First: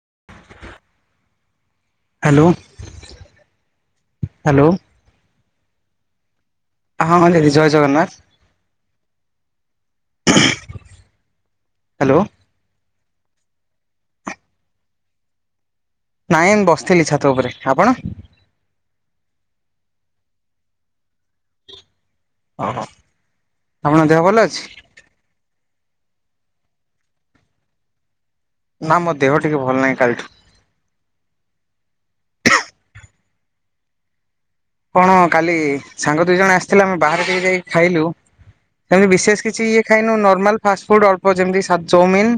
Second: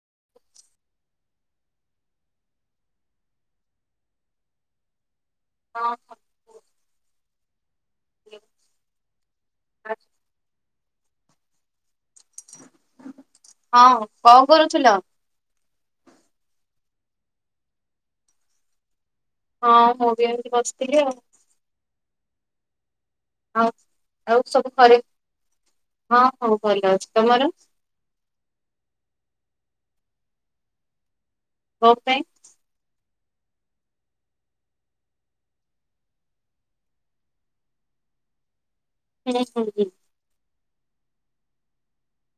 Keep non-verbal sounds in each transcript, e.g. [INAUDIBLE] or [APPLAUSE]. [INAUDIBLE] Hello hello, ହଁ ହଁ ହଁ ଦିଦି ଜୟ ଜଗନ୍ନାଥ ହ୍ୟାଲୋ ହଁ କଣ କରୁଥିଲ? ନାଇଁ ମୁ ବସିଥିଲି ଛାତ ଉପରେ ଆପଣ? ହଁ ମୁଁ ବି ଏମିତି ବସିଥିଲି ଆଉ, ଓ ହୋ, ଆଉ ଆଉ ସବୁ ଘରେ, ହଁ ହଁ ଭଲ ଅଛି ତମର? ନା ମୋ ଦେହ ଟିକେ ଭଲ ନାହିଁ କାଲିଠୁ। କଅଁ ପାଇଁ? କଣ କାଲି ସାଙ୍ଗ ଦୁଇ ଜଣ ଆସିଥିଲା ଆମେ ବାହାରୁ ଟିକେ ଯାଇକି ଖାଇଲୁ ସେମିତି ହୁଁ ବିଶେଷ କିଛି ହୁଁ ଇଏ ହୁଁ ଖାଇନୁ ନର୍ମାଲ ଫାଷ୍ଟଫୁଡ଼୍ ଅଳ୍ପ ଯେମିତି [UNINTELLIGIBLE] ଚଉମିିନ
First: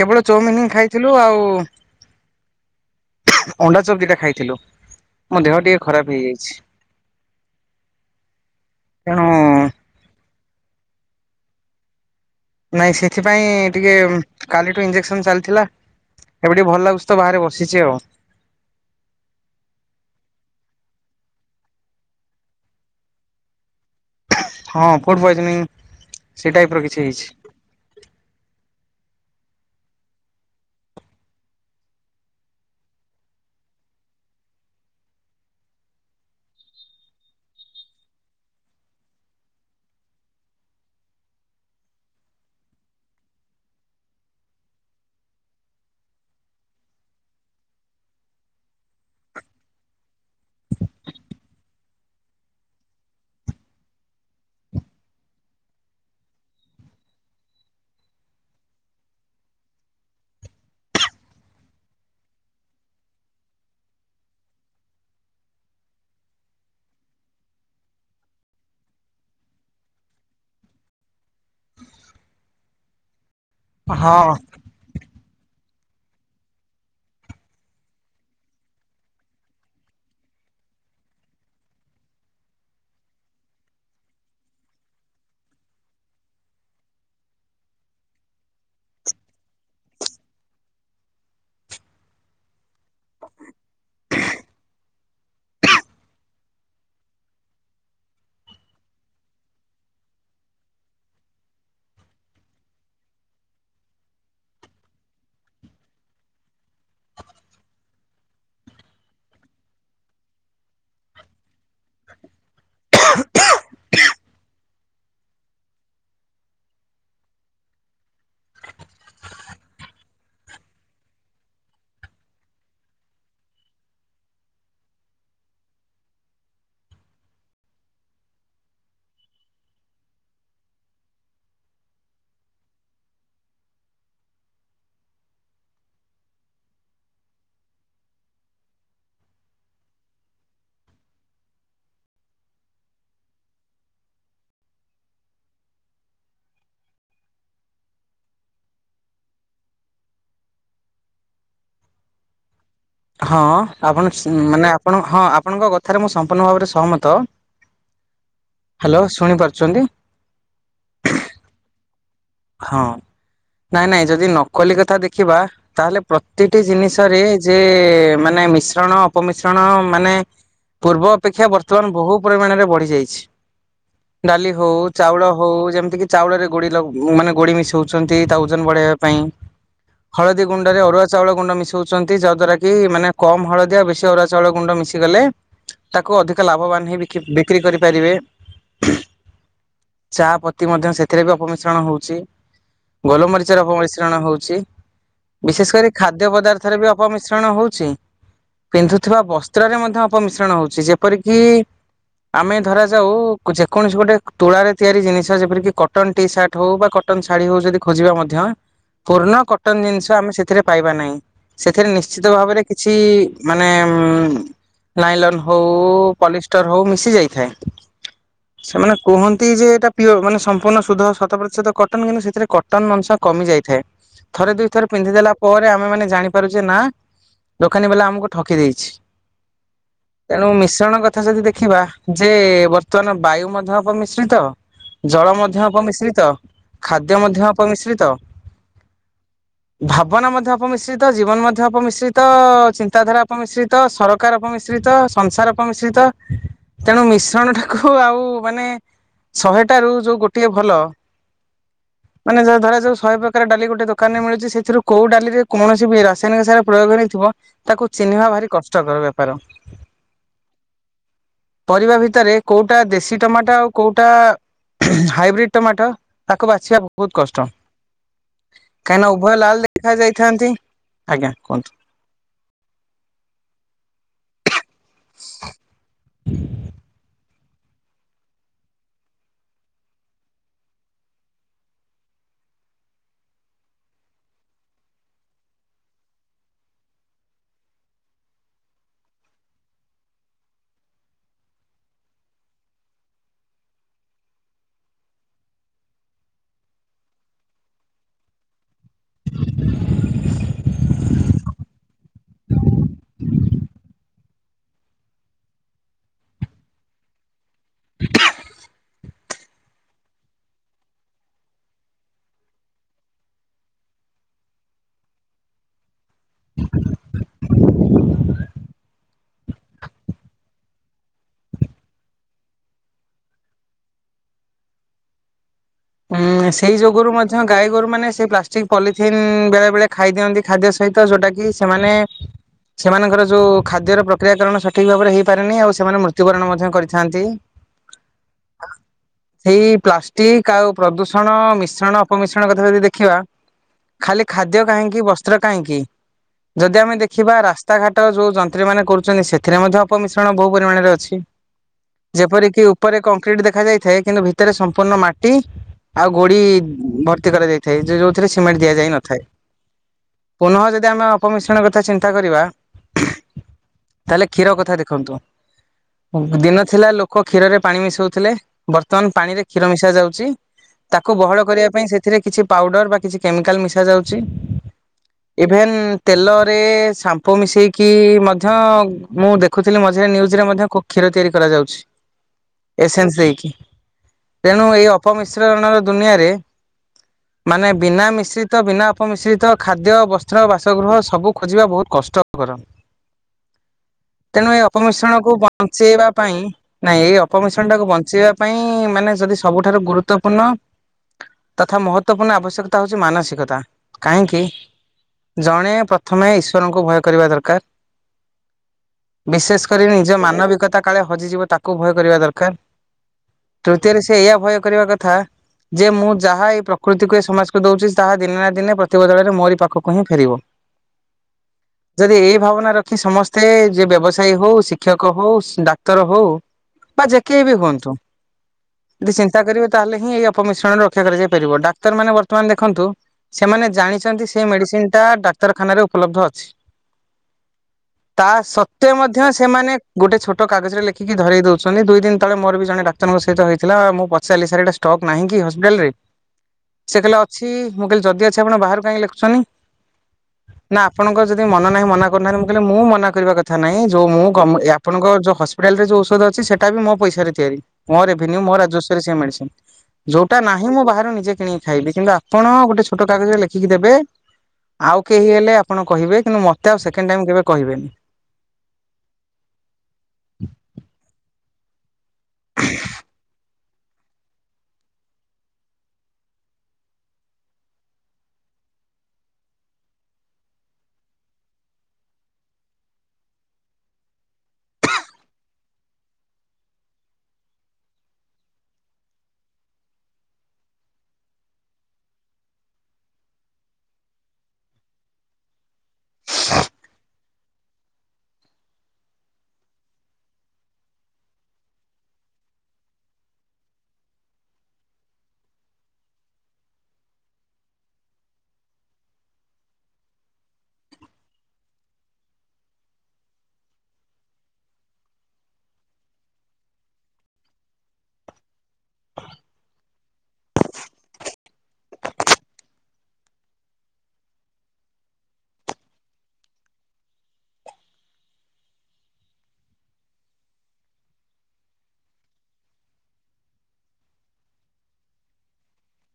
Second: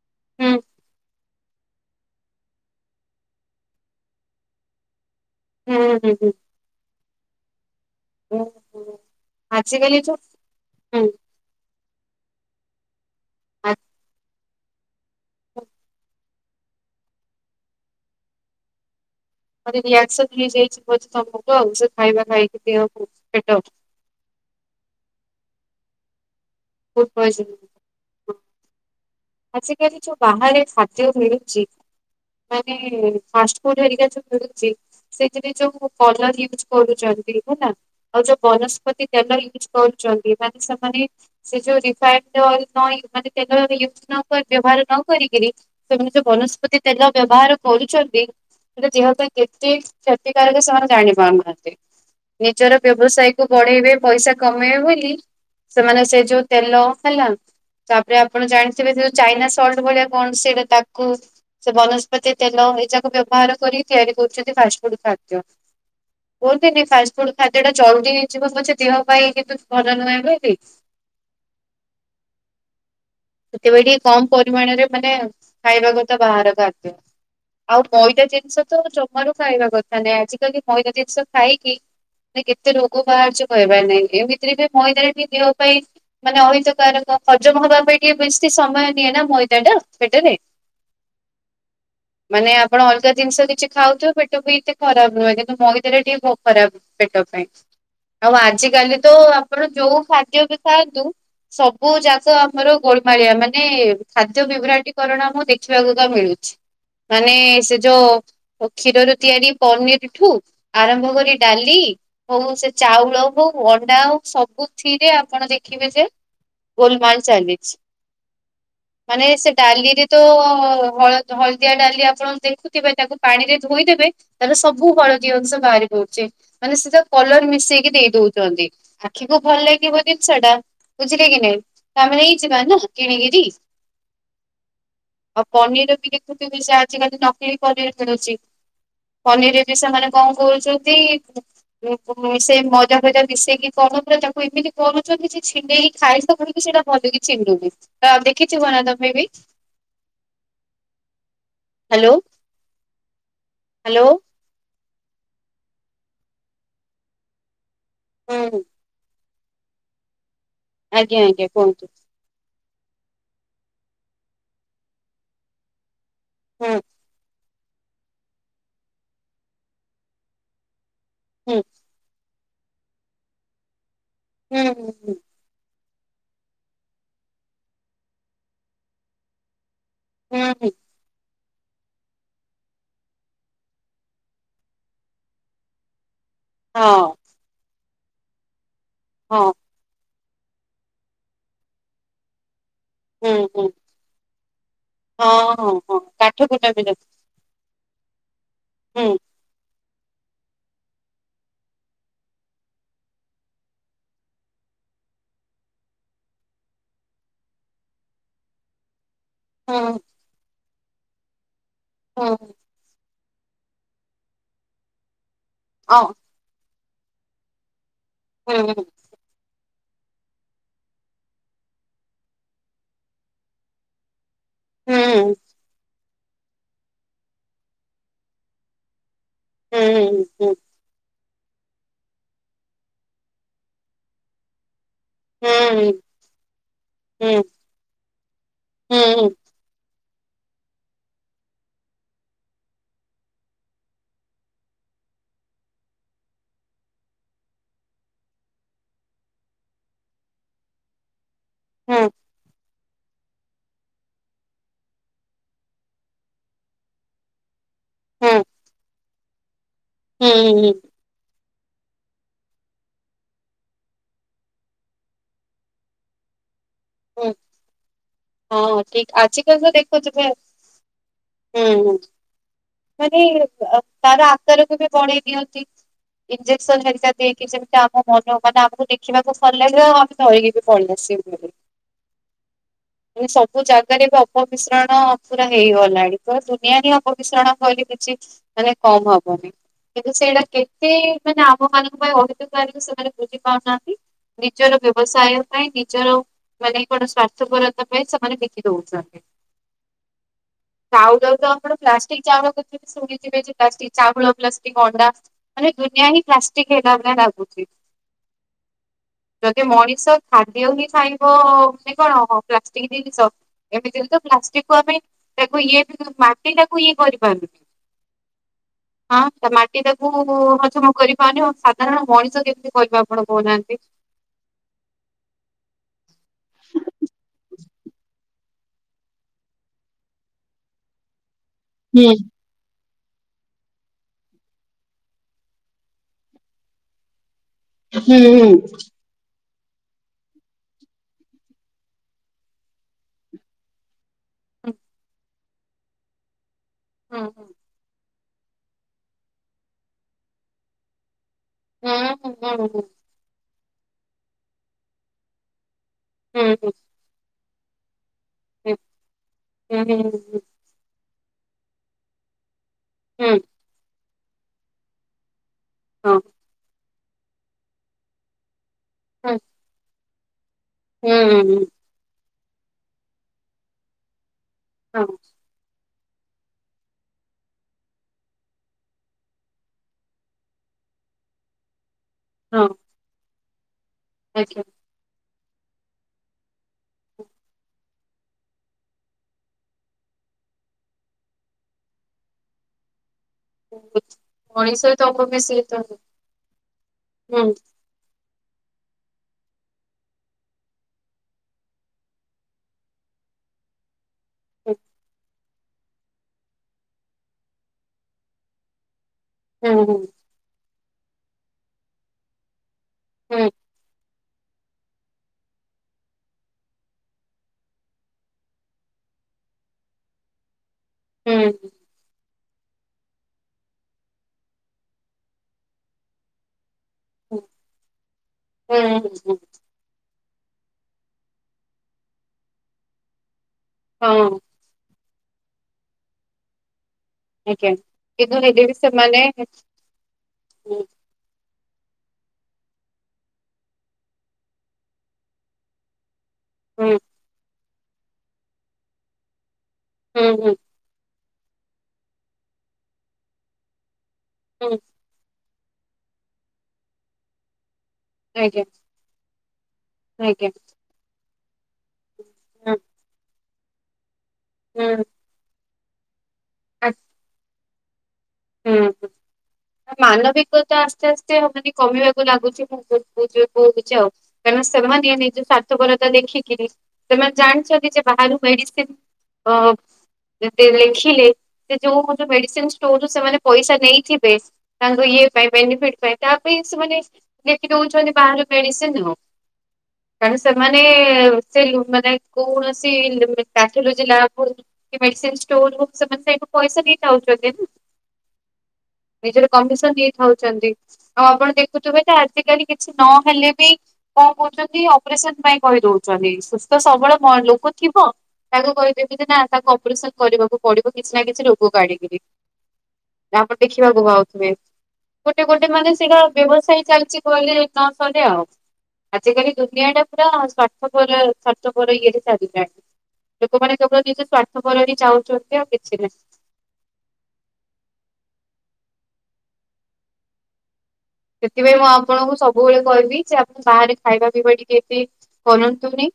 କେବଳ ଚାଉମିନ ହୁଁ ହିଁ ଖାଇଥିଲୁ ଆଉ ଅଣ୍ଡା ଚପ ଦିଟା ଖାଇଥିଲୁ। ମୋ ଦେହ ଟିକେ ହୁଁ ଖରାପ ହେଇଯାଇଚି। ତେଣୁ ଆଜି କାଲି ତ ହୁଁ। ନାଇଁ ସେ ଏଥିପାଇଁ ଆଜି- ଟିକେ କାଲିଠୁ ଇଞ୍ଜ କ୍ସନ ଚାଲିଥିଲା। ଏବେ ଟିକେ ଭଲ ଲାଗୁଛି ତ ବାହାରେ ବସିଛି ଆଉ। ବୋଧେ ରିଆକ୍ସନ ହେଇଯାଇଛି ବୋଧେ ତମକୁ ଆଉ ସେ ଖାଇବା ଖାଇକି ଦେହକୁ ପେଟ ହଁ ଫୁଡ ପଏଜନିଂ। ସେ ଟାଇପ ର କିଛି ଫୁଡ୍ ପଏଜନ ହେଇଛି। ଆଜିକାଲି ଯୋଉ ବାହାରେ ଖାଦ୍ୟ ମିଳୁଛି ମାନେ ଫାଷ୍ଟଫୁଡହେରିକା ଯ ମିଳୁଛି ସେଥିରେ ଯୋଉ କଲର ୟୁଜ କରୁଛନ୍ତି ହେଲା ଆଉ ଯୋଉ ବନସ୍ପତି ତେଲ ୟୁଜ କରୁଛନ୍ତି ମାନେ ସେମାନେ ସେ ଯୋଉ ରିଫାଇନ ଅଏଲ ନହେଇ ମାନେ ତେଲ ଜଉ ୟୁଜ ବ୍ୟବହାର ନ କରିକିରି ସେମାନେ ଯୋଉ ବନସ୍ପତି ତେଲ ବ୍ୟବହାର କରୁଛନ୍ତି ସେଟା ଦେହ ପାଇଁ କେତେ କ୍ଷତିକାରକ ସେମାନେ ଜାଣି ପାରୁନାହାନ୍ତି ନିଜର ବ୍ୟବସାୟ କୁ ବଢେଇବେ ପଇସା କମେଇବେ ବୋଲି ସେମାନେ ସେ ଯୋଉ ତେଲ ହେଲା ତାପରେ ଆପଣ ଜାଣି ଯୋଉ ଚାଇନା ସଲ୍ଟ ଭଳିଆ କଣ ସେଟା ତାକୁ ସେ ବନସ୍ପତି ତେଲ ଏ ଯାକୁ ବ୍ୟବହାର କରିକି ତିଆରି କରୁଛନ୍ତି ଫାଷ୍ଟଫୁଡ ଖାଦ୍ୟ କୁହନ୍ତିି ଫାଷ୍ଟଫୁଡ ଖାଦ୍ୟ ଟା ଜଲଦି ହେଇଯିବ ପଛେ ଦେହ ପାଇଁ କିନ୍ତୁ ଭଲ ନୁହେଁ ବୋଲି। [UNINTELLIGIBLE] ଟିକେ ହଁ କମ ପରିମାଣରେ ମାନେ ଖାଇବା କଥା ବାହାର ଖାଦ୍ୟ ଆଉ ମଇଦା ଜିନିଷ ତ ଜମାରୁ ଖାଇବା କଥା ନାହିଁ ଆଜିକାଲି ମଇଦା ଜିନିଷ ଖାଇକି ମାନେ କେତେ ରୋଗ ବାହାରୁଚି କହିବାର ନାହିଁ ଏମିତିରେ ବି ମଇଦା ବି ଦେହ ପାଇଁ ମାନେ ଅହିତ କାରକ ହଜମ ହବା ପାଇଁ ଟିକେ ବେଶ ସମୟ ନିଏ ନା ମଇଦା ଟା ପେଟରେ ମାନେ ଆପଣ ଅଲଗା ଜିନିଷ କିଛି ଖାଉଥିବ ପେଟ ବି ଏତେ ଖରାପ ନୁହେଁ କିନ୍ତୁ ମଇଦା ଟା ଟିକେ ଖରାପ ପେଟ ପାଇଁ ଆଉ ଆଜିକାଲି ତ ଆପଣ ଯୋଉ ଖାଦ୍ୟ ବି ଖାଆନ୍ତୁ ସବୁ ଯାକ ଆମର ଗୋଲମାଳିଆ ମାନେ ଖାଦ୍ୟ ବିବ୍ରଟିକରଣ ମୁଁ ଦେଖିବାକୁ ତ ମିଳୁଛି ମାନେ ସେ ଯୋଉ କ୍ଷୀରରୁ ତିଆରି ପନିରଠୁ ଆରମ୍ଭ କରି ଡାଲି ହଉ ସେ ଚାଉଳ ହଉ ଅଣ୍ଡା ହଉ ସବୁଥିରେ ଆପଣ ଦେଖିବେ ଯେ ଗୋଲମାଲ ଚାଲିଛି। ମାନେ ସେ ଡାଲିରେ ତ ହଳହଳଦିଆ ଡାଲି ଆପଣ ଦେଖୁଥିବେ ତାକୁ ପାଣିରେ ଧୋଇଦେବେ ତାର ସବୁ ହଳଦୀ ଅଂଶ ବାହରିପଡୁଚି ମାନେ ସେ ତା କଲର ମିଶେଇକି ଦେଇ ଦଉଚନ୍ତି ଆଖିକୁ ଭଲ ଲାଗିବ ଜିନିଷଟା ବୁଝିଲେ କି ନାଇଁ ତାମ [UNINTELLIGIBLE] କିଣିକିରି ଆଉ ପନିର ବି ଦେଖୁଥିବ ସେ ନାକିଲ ମିଳୁଛିରେ ବି ସେମାନେ କଣ କରୁଛନ୍ତି ସେ ମଜା ଫଜା ମିଶେଇକି କଣଥିଲା ତାକୁ ଏମିତି କରୁଛନ୍ତି ଯେ ଛିଣ୍ଡେଇକି ଖାଇଲା ବେଳକୁ ସେଇଟା ଭଲକି ଛିଣ୍ଡୁନି ଦେଖିଥିବନା ତମେ ବି ହ୍ୟାଲୋ? ହଁ ହ୍ୟାଲୋ ଆପଣ [UNINTELLIGIBLE] ମାନେ ଆପଣ ହଁ ଆପଣଙ୍କ କଥାରେ ମୁଁ ସମ୍ପୂର୍ଣ୍ଣ ଭାବରେ ସହମତ। ହୁଁ। ହ୍ୟାଲୋ ଶୁଣିପାରୁ ଛନ୍ତି ଆଜ୍ଞା ଆଜ୍ଞା କୁହନ୍ତୁ ହଁ ନାଇଁ ନାଇଁ ଯଦି ନକଲି କଥା ଦେଖିବା ତାହେଲେ ପ୍ରତିଟି ହୁଁ ଜିନିଷରେ ଯେ ମାନେ ମିଶ୍ରଣ ଅପମିଶ୍ରଣ ମାନେ ପୂର୍ବ ଅପେକ୍ଷା ହୁଁ ବର୍ତ୍ତମାନ ବହୁ ପରିମାଣରେ ବଢି ଯାଇଛି। ଡାଲି ହୁଁ ହଉ ହୁଁ ଚାଉଳ ହଉ ଯେମିତି କି। ଚାଉଳରେ ଗୋଡ଼ି ଲାଗୁ। ମାନେ ଗୋଡି ମିଶଉଛନ୍ତି ତା ଓଜନ ବଢେଇବା ପାଇଁ। ହୁଁ ହଳଦୀ ହୁଁ ହୁଁ ଗୁଣ୍ଡରେ ଅରୁଆ ଚାଉଳ ଗୁଣ୍ଡ ମି ମିଶଉଛନ୍ତି ଯା ଦ୍ଵାରା କି ମାନେ କମ ହଳଦିଆ ବେଶୀ ଅରୁଆ ଚାଉଳ ଗୁଣ୍ଡ ମିଶିଗଲେ ତା ତାକୁ ଅଧିକ ଲାଭବାନ ହେଇ ହଁ ବି ବିକ୍ରି କରି ପାରିବେ। ହଁ। ଚା ପତି ମଧ୍ୟ ସେଥିରେ ବି ଅପ ମିଶ୍ରଣ ହଉଚି। ହୁଁ ଗୋଲମରିଚରେ ହୁଁ ଅପମିଶ୍ରଣ ହଉଛି ହଁ ହଁ ବିଶେଷ କରି ହଁ ଖାଦ୍ୟ କାଠ କୁଟା ପଦାର୍ଥରେ ବି ରଖ ଅପମିଶ୍ରଣ ହଉଛି। ହୁଁ ପିନ୍ଧୁଥିବା ବସ୍ତ୍ରରେ ମଧ୍ୟ। ଅପମିଶ୍ରଣ ହଉଛି ଯେପରିକି ଆମେ ଧରାଯାଉ ଯେକୌଣସି ଗୋଟେ ତୁଳାରେ ତିଆରି ଜିନିଷ ଯେପରିକି କଟନ ଟି ସାର୍ଟ। ହଉ ବା କଟନ ଶାଢୀ ହଉ ଯଦି ଖୋଜିବା ମଧ୍ୟ। ପୁରୁଣା କଟନ ହୁଁ ଜିନିଷ ଆମେ ସେଥିରେ। ପାଇବା ନାଇଁ। ସେଥିରେ ନିଶ୍ଚିତ ହୁଁ ଭାବରେ କିଛି। ମାନେ ଉମ ଲାଇଲନ୍। ହଉ ଅ ପଲିଷ୍ଟର ହଉ ମି ମିଶି ଯାଇଥାଏ। ହୁଁ ହୁଁ ସେମାନେ କୁହନ୍ତି ଯେ ଏଇଟା ପିଓ ମାନ ସମ୍ପୂର୍ଣ୍ଣ ସୁଧ ସ ପ୍ରତିଶତ କଟନ କିନ୍ତୁ ସେଥିରେ କଟନ ଅଂଶ କମି ଯାଇଥାଏ। ଥରେ ଦୁଇଥର ପିନ୍ଧିଦେଲା ହୁଁ ପରେ ଆମେ ମାନେ ଜାଣି ପାରୁଛେ ନା ଦୋକାନୀବାଲା ଆମକୁ ଠକି ଦେଇଛି। ହୁଁ ତେଣୁ ହୁଁ ମିଶ୍ରଣ କ ତଥା ଯଦି ଦେଖିବା ଯେ-ଏ-ଏ ବର୍ତ୍ତମାନ ବାୟୁ ମଧ୍ୟ ଅପମିଶ୍ରିତ ଜଳ ମଧ୍ୟ ହୁଁ ଅପମିଶ୍ରି ତ ଖାଦ୍ୟ ହୁଁ ହୁଁ ମଧ୍ୟ ଅପମିଶ୍ରିତ ହୁଁ ଭାବ ଭାବନା ମଧ୍ୟ ଅପମିଶ୍ରିତ, ଜୀବନ ମଧ୍ୟ ଅପମିଶ୍ରିତ-ଅ-ଅ-ଅ, ଚିନ୍ତାଧାରା ଅପମିଶ୍ରିତ, ସରକାର ଅପମିଶ୍ରିତ, ସଂସାର ଅପମିଶ୍ରିତ, ତେଣୁ ମିଶ୍ରଣଟାକୁ ଆଉ ମାନେ ଶହେଟାରୁ ଯୋଉ ଗୋଟିଏ ଭଲ ହୁଁ ମାନେ ଯ ଧରା ଯାଉ ଶହେ ପ୍ରକାର ଡାଲି ଗୋଟେ ଦୋକାନରେ ମିଳୁଛି। ସେଥିରୁ କୋଉ ଡାଲିରେ କୌଣସି ବି ରାସାୟନିକ ସାର ପ୍ରୟୋଗ ହେଇ ନଥିବ ତାକୁ ଚିହ୍ନିବା ହୁଁ ଭାରି କଷ୍ଟ କର ବେ ପାର। ହୁଁ ହୁଁ। ପରିବା ଭିତରେ କୋଉଟା ଦେଶୀ ଟମାଟୋ ଆଉ କୋଉଟା ହାଇବ୍ରିଡ ଟମାଟୋ ତାକୁ ବା ସେୟା ବହୁତ କଷ୍ଟ। ହଁ କାହିଁକିନା ଠିକ ଉଭୟ ଲାଲ ଆଜିକାଲି ତ ଦେଖା ଦେଖୁଥିବେ ଯାଇଥାନ୍ତି ଆଜ୍ଞା ହୁଁ କୁହନ୍ତୁ। ହଁ ମାନେ ତା ତାର ଆକାରକୁ ବି ବଢେଇ ଦିଅନ୍ତି ଇଞ୍ଜେକ୍ସନ ହେରିକା ଦେ ଇକି ଯେମିତି ଆମ ମନେ ହ ମାନ ଆମକୁ ଦେଖିବାକୁ ଭଲ ଲାଗିବ ଆଉ ଆମେ ଧରକି ବି ପଲେଇ ଆସିବୁ ସବୁ ଜାଗାରେ ବି ଅପମିଶ୍ରଣ ପୁରା ହେଇଗଲାଣି ତ ଦୁନିଆରେ ଅପମିଶ୍ରଣ କହିଲେ କିଛି ମାନେ କମ ହବନି। କିନ୍ତୁ ସେଇଟା କେତେ ମାନେ ଆମ ମାନଙ୍କ ପାଇଁ ଅହିତ କାର ସେମାନେ ବୁଝିପାରୁନାହାନ୍ତି। ନିଜର ବ୍ୟବସାୟ ପାଇଁ ନିଜର ମାନେ କଣ ସ୍ଵାର୍ଥପର ପାଇଁ ସେମାନେ ବିକି ଦଉଛନ୍ତି ଯାଉ ଯାଉ ତ ଆପଣ ପ୍ଲାଷ୍ଟିକ ଚାଉଳକୁ ବି ଶୁଣିଥିବେ ଯେ ପ୍ଲାଷ୍ଟିକ ଚାଉଳ ପ୍ଳାଷ୍ଟିକ୍ ଅଣ୍ଡା ମାନେ ଦୁନିଆ ହିଁ ପ୍ଲାଷ୍ଟିକ ହେଲା ଭଳିଆ ଲାଗୁଛି। ଯଦି ମଣିଷ ଖାଦ୍ୟ ହିଁ ଖାଇବ-ଅ-ଅ-ଅ ବୋଲି କଣ ହ ପ୍ଲାଷ୍ଟିକ ଜିନିଷ ଏମତି ଜି ପ୍ଲାଷ୍ଟିକ କୁ ଆମେ ତାକୁ ଇଏ ବି ମାଟି ଟାକୁ ଇଏ କରିପାରୁନି। ହଁ ତା ମାଟି ତାକୁ-ଉ-ଉ-ଉ ହଜମ କରିପାରୁନି ଆଉ ସାଧାରଣ ମଣିଷ କେମତି କରିବା ଆପଣ କହୁନାହାନ୍ତି। ଏ-ଏ-ଏ ସେଇ ଯୋଗୁରୁ ମଧ୍ୟ ଗାଈଗୋରୁ ମାନେ ସେ ପ୍ଲାଷ୍ଟିକ ପଲିଥିନ୍ ବେଳେ ବେଳେ ଖାଇ ଦିଅନ୍ତି ଖାଦ୍ୟ ସହିତ ଯୋଉଟାକି କି ସେମାନେ ହୁଁ ସେମାନଙ୍କର ଯୋଉ ଖାଦ୍ୟର ପ୍ରକ୍ରିୟାକରଣ ସଠିକ ଭାବରେ ହେଇପାରେନି। ଆଉ ସେମାନେ ମୃତ୍ୟୁବରଣ ମଧ୍ୟ କରିଥାଆନ୍ତି। ହେଇ ପ୍ଲାଷ୍ଟିକ କାଉ ପ୍ରଦୂଷଣ ମିଶ୍ରଣ ଅପମିଶ୍ରଣ କଥା ଯଦି ଦେଖିବା ଖାଲି ଖାଦ୍ୟ କାହିଁକି ବସ୍ତ ଚିତ୍ର କାହିଁକି? ଯଦି ଆମେ ଦେଖିବା ରାସ୍ତାଘାଟ ଯୋଉ ଯନ୍ତ୍ରୀ ମାନେ କରୁଛନ୍ତି ସେଥିରେ ମଧ୍ୟ ଅପମିଶ୍ରଣ ବହୁ ପରିମାଣରେ ଅଛି। ହୁଁ ଯେପରିକି ଉପରେ କଂକ୍ରିଟ ଦେଖାଯାଇ ଥାଏ କିନ୍ତୁ ଭିତରେ ସମ୍ପୂର୍ଣ୍ଣ ମା ଇ। ଆଉ ଗୋଡି ଭର୍ତି କରାଯାଇ। ସେଇ ଯେ ଯଉ। ଏଥିରେ ସିମେଣ୍ଟ ଦିଆଯାଇନଥାଏ ପୁନଃ ଯଦି ଆମେ ଅପମିଶ୍ରଣ କଥା ଚିନ୍ତା କରିବା। ତାହେଲେ କ୍ଷୀର କଥା ଦେଖନ୍ତୁ। ଉ ଦିନ ଥିଲା ଲୋକ କୁଅ କ୍ଷୀରରେ ପାଣି ମିଶଉଥିଲେ। ବର୍ତ୍ତମାନ ପାଣିରେ କ୍ଷୀର ମିଶା ଯାଉଚି। ସେଇ। ତାକୁ ବହଳ କରିବା ପାଇଁ ସେଥିରେ କିଛି ପାଉଡ଼ର୍ ବା କିଛି କେମିକାଲ୍ ମିଶା ଯାଉଛି। ହୁଁ। ଇଭେନ୍, ତେଲରେ ସାମ୍ପୁ ମିଶେଇକି ମଧ୍ୟ ମୁଁ ଦେଖୁଥିଲି ମଝିରେ ନ୍ୟୁଜ୍ ରେ ମଧ୍ୟ କ୍ଷୀର ତିଆରି କରାଯାଉଛି। ଏସେନ୍ସ ସେଇକି। ତେଣୁ ଏଇ ଅପମିଶ୍ରଣର ଦୁନିଆରେ ମାନେ ବିନା ମିଶ୍ରିତ ବିନା ଅପମିଶ୍ରିତ ଖାଦ୍ୟ ବସ୍ତ୍ର ବାସଗୃହ ସବୁ ଖୋଜିବା ବହୁତ କଷ୍ଟକର। ତେଣୁ ଏଇ ମଣିଷ ତ ଅପମିଶ୍ରଣ କୁ ଅପମିଶ୍ରିତ ହୁଁ ବଞ୍ଚେଇବା ପାଇଁ ନାଇଁ ଏଇ ଅପମିଶ୍ରଣ ଟାକୁ ବଞ୍ଚେଇବା ପାଇଁ ମାନେ ଯଦି ସବୁ ଠାରୁ ଗୁରୁତଵପୂର୍ଣ୍ଣ ତଥା ମହଵପୂର୍ଣ୍ଣ ଆବଶ୍ୟକତା ହଉଛି ମାନସିକତା। କାହିଁକି? ଜଣେ ପ୍ରଥମେ ଈଶ୍ୱରଙ୍କୁ ଭୟ କରିବା ଦରକାର। ବିଶେଷ ହୁଁ ହୁଁ କରି ନିଜ ମାନବିକତା କାଳେ ହଜିଯିବ ତାକୁ ଭୟ କରିବା ଦରକାର। ହୁଁ ତୃତିୟ ରେ ସେ ଏଇଆ ଭୟ କ କରିବା କଥା ଯେ ମୁଁ ଯାହା ଏଇ ପ୍ରକୃତିକୁ ଏ ସମାଜକୁ ଦଉଛି ତାହା ଦିନେ ନା ଦିନେ ପ୍ରତିବଦଳରେ ମୋରି ପାଖକୁ ହିଁ ଫେରିବ। ହୁଁ ଯଦି ଏଇ ଭାବନା ରଖି ସମସ୍ତେ ଯେ ବ୍ୟବସାୟୀ ହଉ ଶିକ୍ଷକ ହଉ ଡାକ୍ତର ହଉ ବା ହୁଁ ଯେକେହି ବି ହୁଅନ୍ତୁ ବିସେସ ହୁଁ ତାହେଲେ ହଁ ଅପମିଶ୍ରଣରେ ରକ୍ଷା କରାଯାଇ ପାରିବ ଡାକ୍ତର ମେ ବର୍ତ୍ତମାନ ଦେଖନ୍ତୁ ସେମାନେ ହଁ ଜାଣିଛନ୍ତି ସେ ମେଡିସିନ ଏଟା ଡାକ୍ତରଖାନ ଉପଲବ୍ଧ ଅଛି। ଆଜ୍ଞା ତା କିନ୍ତୁ ହେଲେ ବି ସତ୍ୱେ ମଧ୍ୟ ସେମାନେ ସେମାନେ ଗୋଟେ ଛୋଟ ହୁଁ କାଗଜରେ ଲେଖିକି ଧରେଇ ଦଉଛନ୍ତି ଛନ୍ତି ଦୁଇ ଦିନ ତଳେ ମୋର ବି ଜଣେ ଡାକ୍ତରଙ୍କ ସହିତ ହେଇଥିଲା ମୁଁ ପ ଚାରିଲି ସାର୍ ଏଇଟା ଷ୍ଟକ୍ ନାହିଁ କି ହସ୍ପିଟାଲ ରେ? ହୁଁ ସେ କହିଲେ ଅଛି। ମୁଁ କାଲି ଯଦି ଅଛି ଆପଣ ବାହାରୁ କାଇଁ ଲେଖୁଛନ୍ତି? ହୁଁ ହୁଁ ନା ଆପଣଙ୍କର ଯଦି ମନ ନାହିଁ ମନା କରୁନାହାନ୍ତି ମୁଁ କହିଲି ମୁଁ ମନା କରିବା କଥା ନାହିଁ। ଯଉ ମୁଁ ଗମେଣ୍ଟ୍ ମୁଁ ହୁଁ ଆଣଙ୍କର ଯଉ ହସ୍ପି ହସ୍ପିଟାଲ୍ ରେ ଯୋଉ ଔଷଧ ଅଛି ସେଟା ବି ମୋ ପଇସାରେ ତିଆରି। ମୋର ରେଭିନ୍ୟୁ ମୋ ଆଜ୍ଞା ରାଜ୍ୟସ୍ୱ। ସେ ମେଡିସିନ୍ ଯୋଉଟା ଆଜ୍ଞା ନାହିଁ ମୁଁ ବାହାରୁ ନିଜେ କିଣିକି ଖାଇଲି କିମ୍ବା ଆପଣ ହୁଁ ଗୋଟେ ଛୋଟ କାଗଜ ରେ ଲେଖି ଦେଖିକି ଦେବେ। ଆଉ ହୁଁ କେହି ହେଲେ ଆପଣ କହିବେ। କିନ୍ତ ମତେ ଆ ସେକଣ୍ଡ ଟାଇମ୍ କେବେ କହିବେନି। ହୁଁ ହୁଁ। ମାନବିକତା ଆସ୍ତେ ଆସ୍ତେ ମାନେ କମିବ ଲାଗୁଛି ମୁଁ [UNINTELLIGIBLE] [UNINTELLIGIBLE] କାରଣ ସେମାନେ ନିଜ ସାର୍ଥପରତା ଦେଖିକରି ସେମାନେ ଜାଣିଛନ୍ତି ଯେ ବାହାରୁ ମେଡିସିନ ଅ ଲେଖିଲେ ଯୋଉ ମେଡିସିନ ଷ୍ଟୋରରୁ ସେମାନେ ପଇସା ନେଇଥିବେ। ତାଙ୍କ ଇଏ ପାଇଁ ବେନିଫିଟ ପାଇଁ ତା ପାଇଁ ସେମାନେ ଲଖି ଦଉଛନ୍ତି ବାହର ମେଡିସିନ ଆଉ କାରଣ ସେମାନେ ସେ [UNINTELLIGIBLE] ମାନେ କୌଣସି ଲ [UNINTELLIGIBLE] ପେଥୋଲୋଜି ଲ୍ୟାବ୍ ହଉ ମେଡିସିନ ଷ୍ଟୋର ହଉ ସେମାନେ ସେଠୁ ପଇସା ନେଇ ପଳଉଛନ୍ତି ନା। କମିଶନ ଦେଇଥାଉଛନ୍ତି ଆଉ ଆପଣ ଦେଖୁଥିବେ ତ ଆଜିକାଲି କିଛି ନହେଲେ ବି କଣ କହୁଛନ୍ତି ଅପରେସନ ପାଇଁ କହିଦଉଛନ୍ତି ସୁସ୍ଥ ସବୁବେଳେ ଲୋକ ଥିବ ତାକୁ କହିଦେବ ଯେ ନା ତାକୁ ଅପରେସନ କରିବାକୁ ପଡିବ କିଛି ନା କିଛି ରୋଗ କାଢଡିକିରି ଆପଣ ଦେଖିବାକୁ ଭଉ ଗୋଟେ ଗୋଟେ ମାନେ ସେଇଗା ବ୍ୟବସାୟୀ ଚାଲିଛି କହିଲେ ନ ସଲେ ଆଉ ଆଜିକାଲି ଦୁନିଆ ଟା ପୁରା ସ୍ଵାର୍ଥପର ସ୍ଵାର୍ଥପର ଇଏରେ ଚାଲିଥାନ୍ତି ଲୋକମାନେ କେବଳ ନିଜ ସ୍ଵାର୍ଥପର ହି ଚାହୁଛନ୍ତି ଆଉ କିଛି ନାହିଁ। ସେଥିପାଇଁ ହଁ ମୁଁ ଆପଣଙ୍କୁ ସବୁବେଳେ କହିବି ଯେ ଆପଣ ବାହାରେ ଖାଇବା ପିଇବା ଟିକେ ଏତେ କରନ୍ତୁନି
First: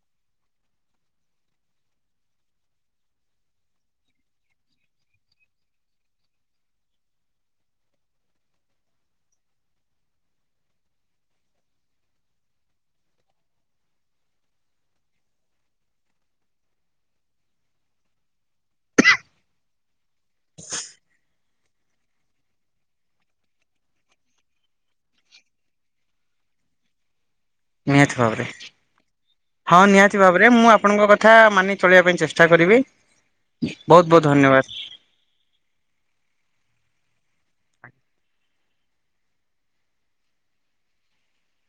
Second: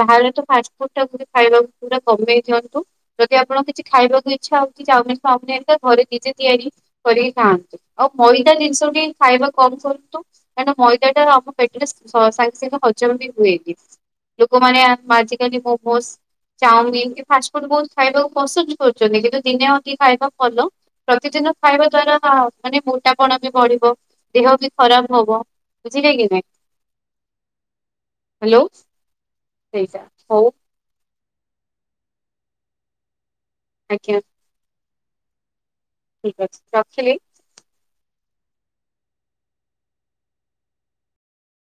ବାହାରେ ତ ଫାଷ୍ଟଫୁଡ ଟା ଖାଇବାକୁ ପୁରା କମେଇ ଦିଅନ୍ତୁ ଯଦି ଆପଣ କିଛି ଖାଇବାକୁ ଇଛା ହଉଛି ଚାଉମିନ ଫାଉମିନି ହେରିକା ଘରେ ନିଜେ ତିଆରି କରିକି ଖାଆନ୍ତୁ ଆଉ ମଇଦା ଜିନିଷ ବି ଖାଇବା କମ କରନ୍ତୁ କାରଣ ମଇଦାଟା ଆମ ପେଟରେ ସାଙ୍ଗେ ସାଙ୍ଗେ ହଜମ ବି ହୁଏନି ଲୋକମାନେ ଆଜିକାଲି ମୋମୋଜ ଚାଉମିିନ ଏ ଫାଷ୍ଟଫୁଡ ବହୁତ ଖାଇବାକୁ ପସନ୍ଦ କରୁଛନ୍ତି କିନ୍ତୁ ଦିନେ ଦ ଖାଇବା ଭଲ ପ୍ରତିଦିନ ଖାଇବା ଦ୍ଵାରା ହ ମାନେ ମୋଟାପଣ ବି ବଢିବ। ଦେହ ବି ଖରାପ ହବ ବୁଝିଲେ କି ନାଇଁ। ନିହାତି ଭାବରେ। ହ୍ୟାଲୋ ହଁ ସେଇଟା ନିହାତି ହଉ ଭାବରେ ମୁଁ ଆପଣଙ୍କ କଥା କଥା ମାନି ଚଳିବା ପାଇଁ ଚେଷ୍ଟା କରିବି। ବହୁତ ଆଜ୍ଞା ବହୁତ ଧନ୍ୟବାଦ। ଠିକ ଅଛି ରଖିଲି।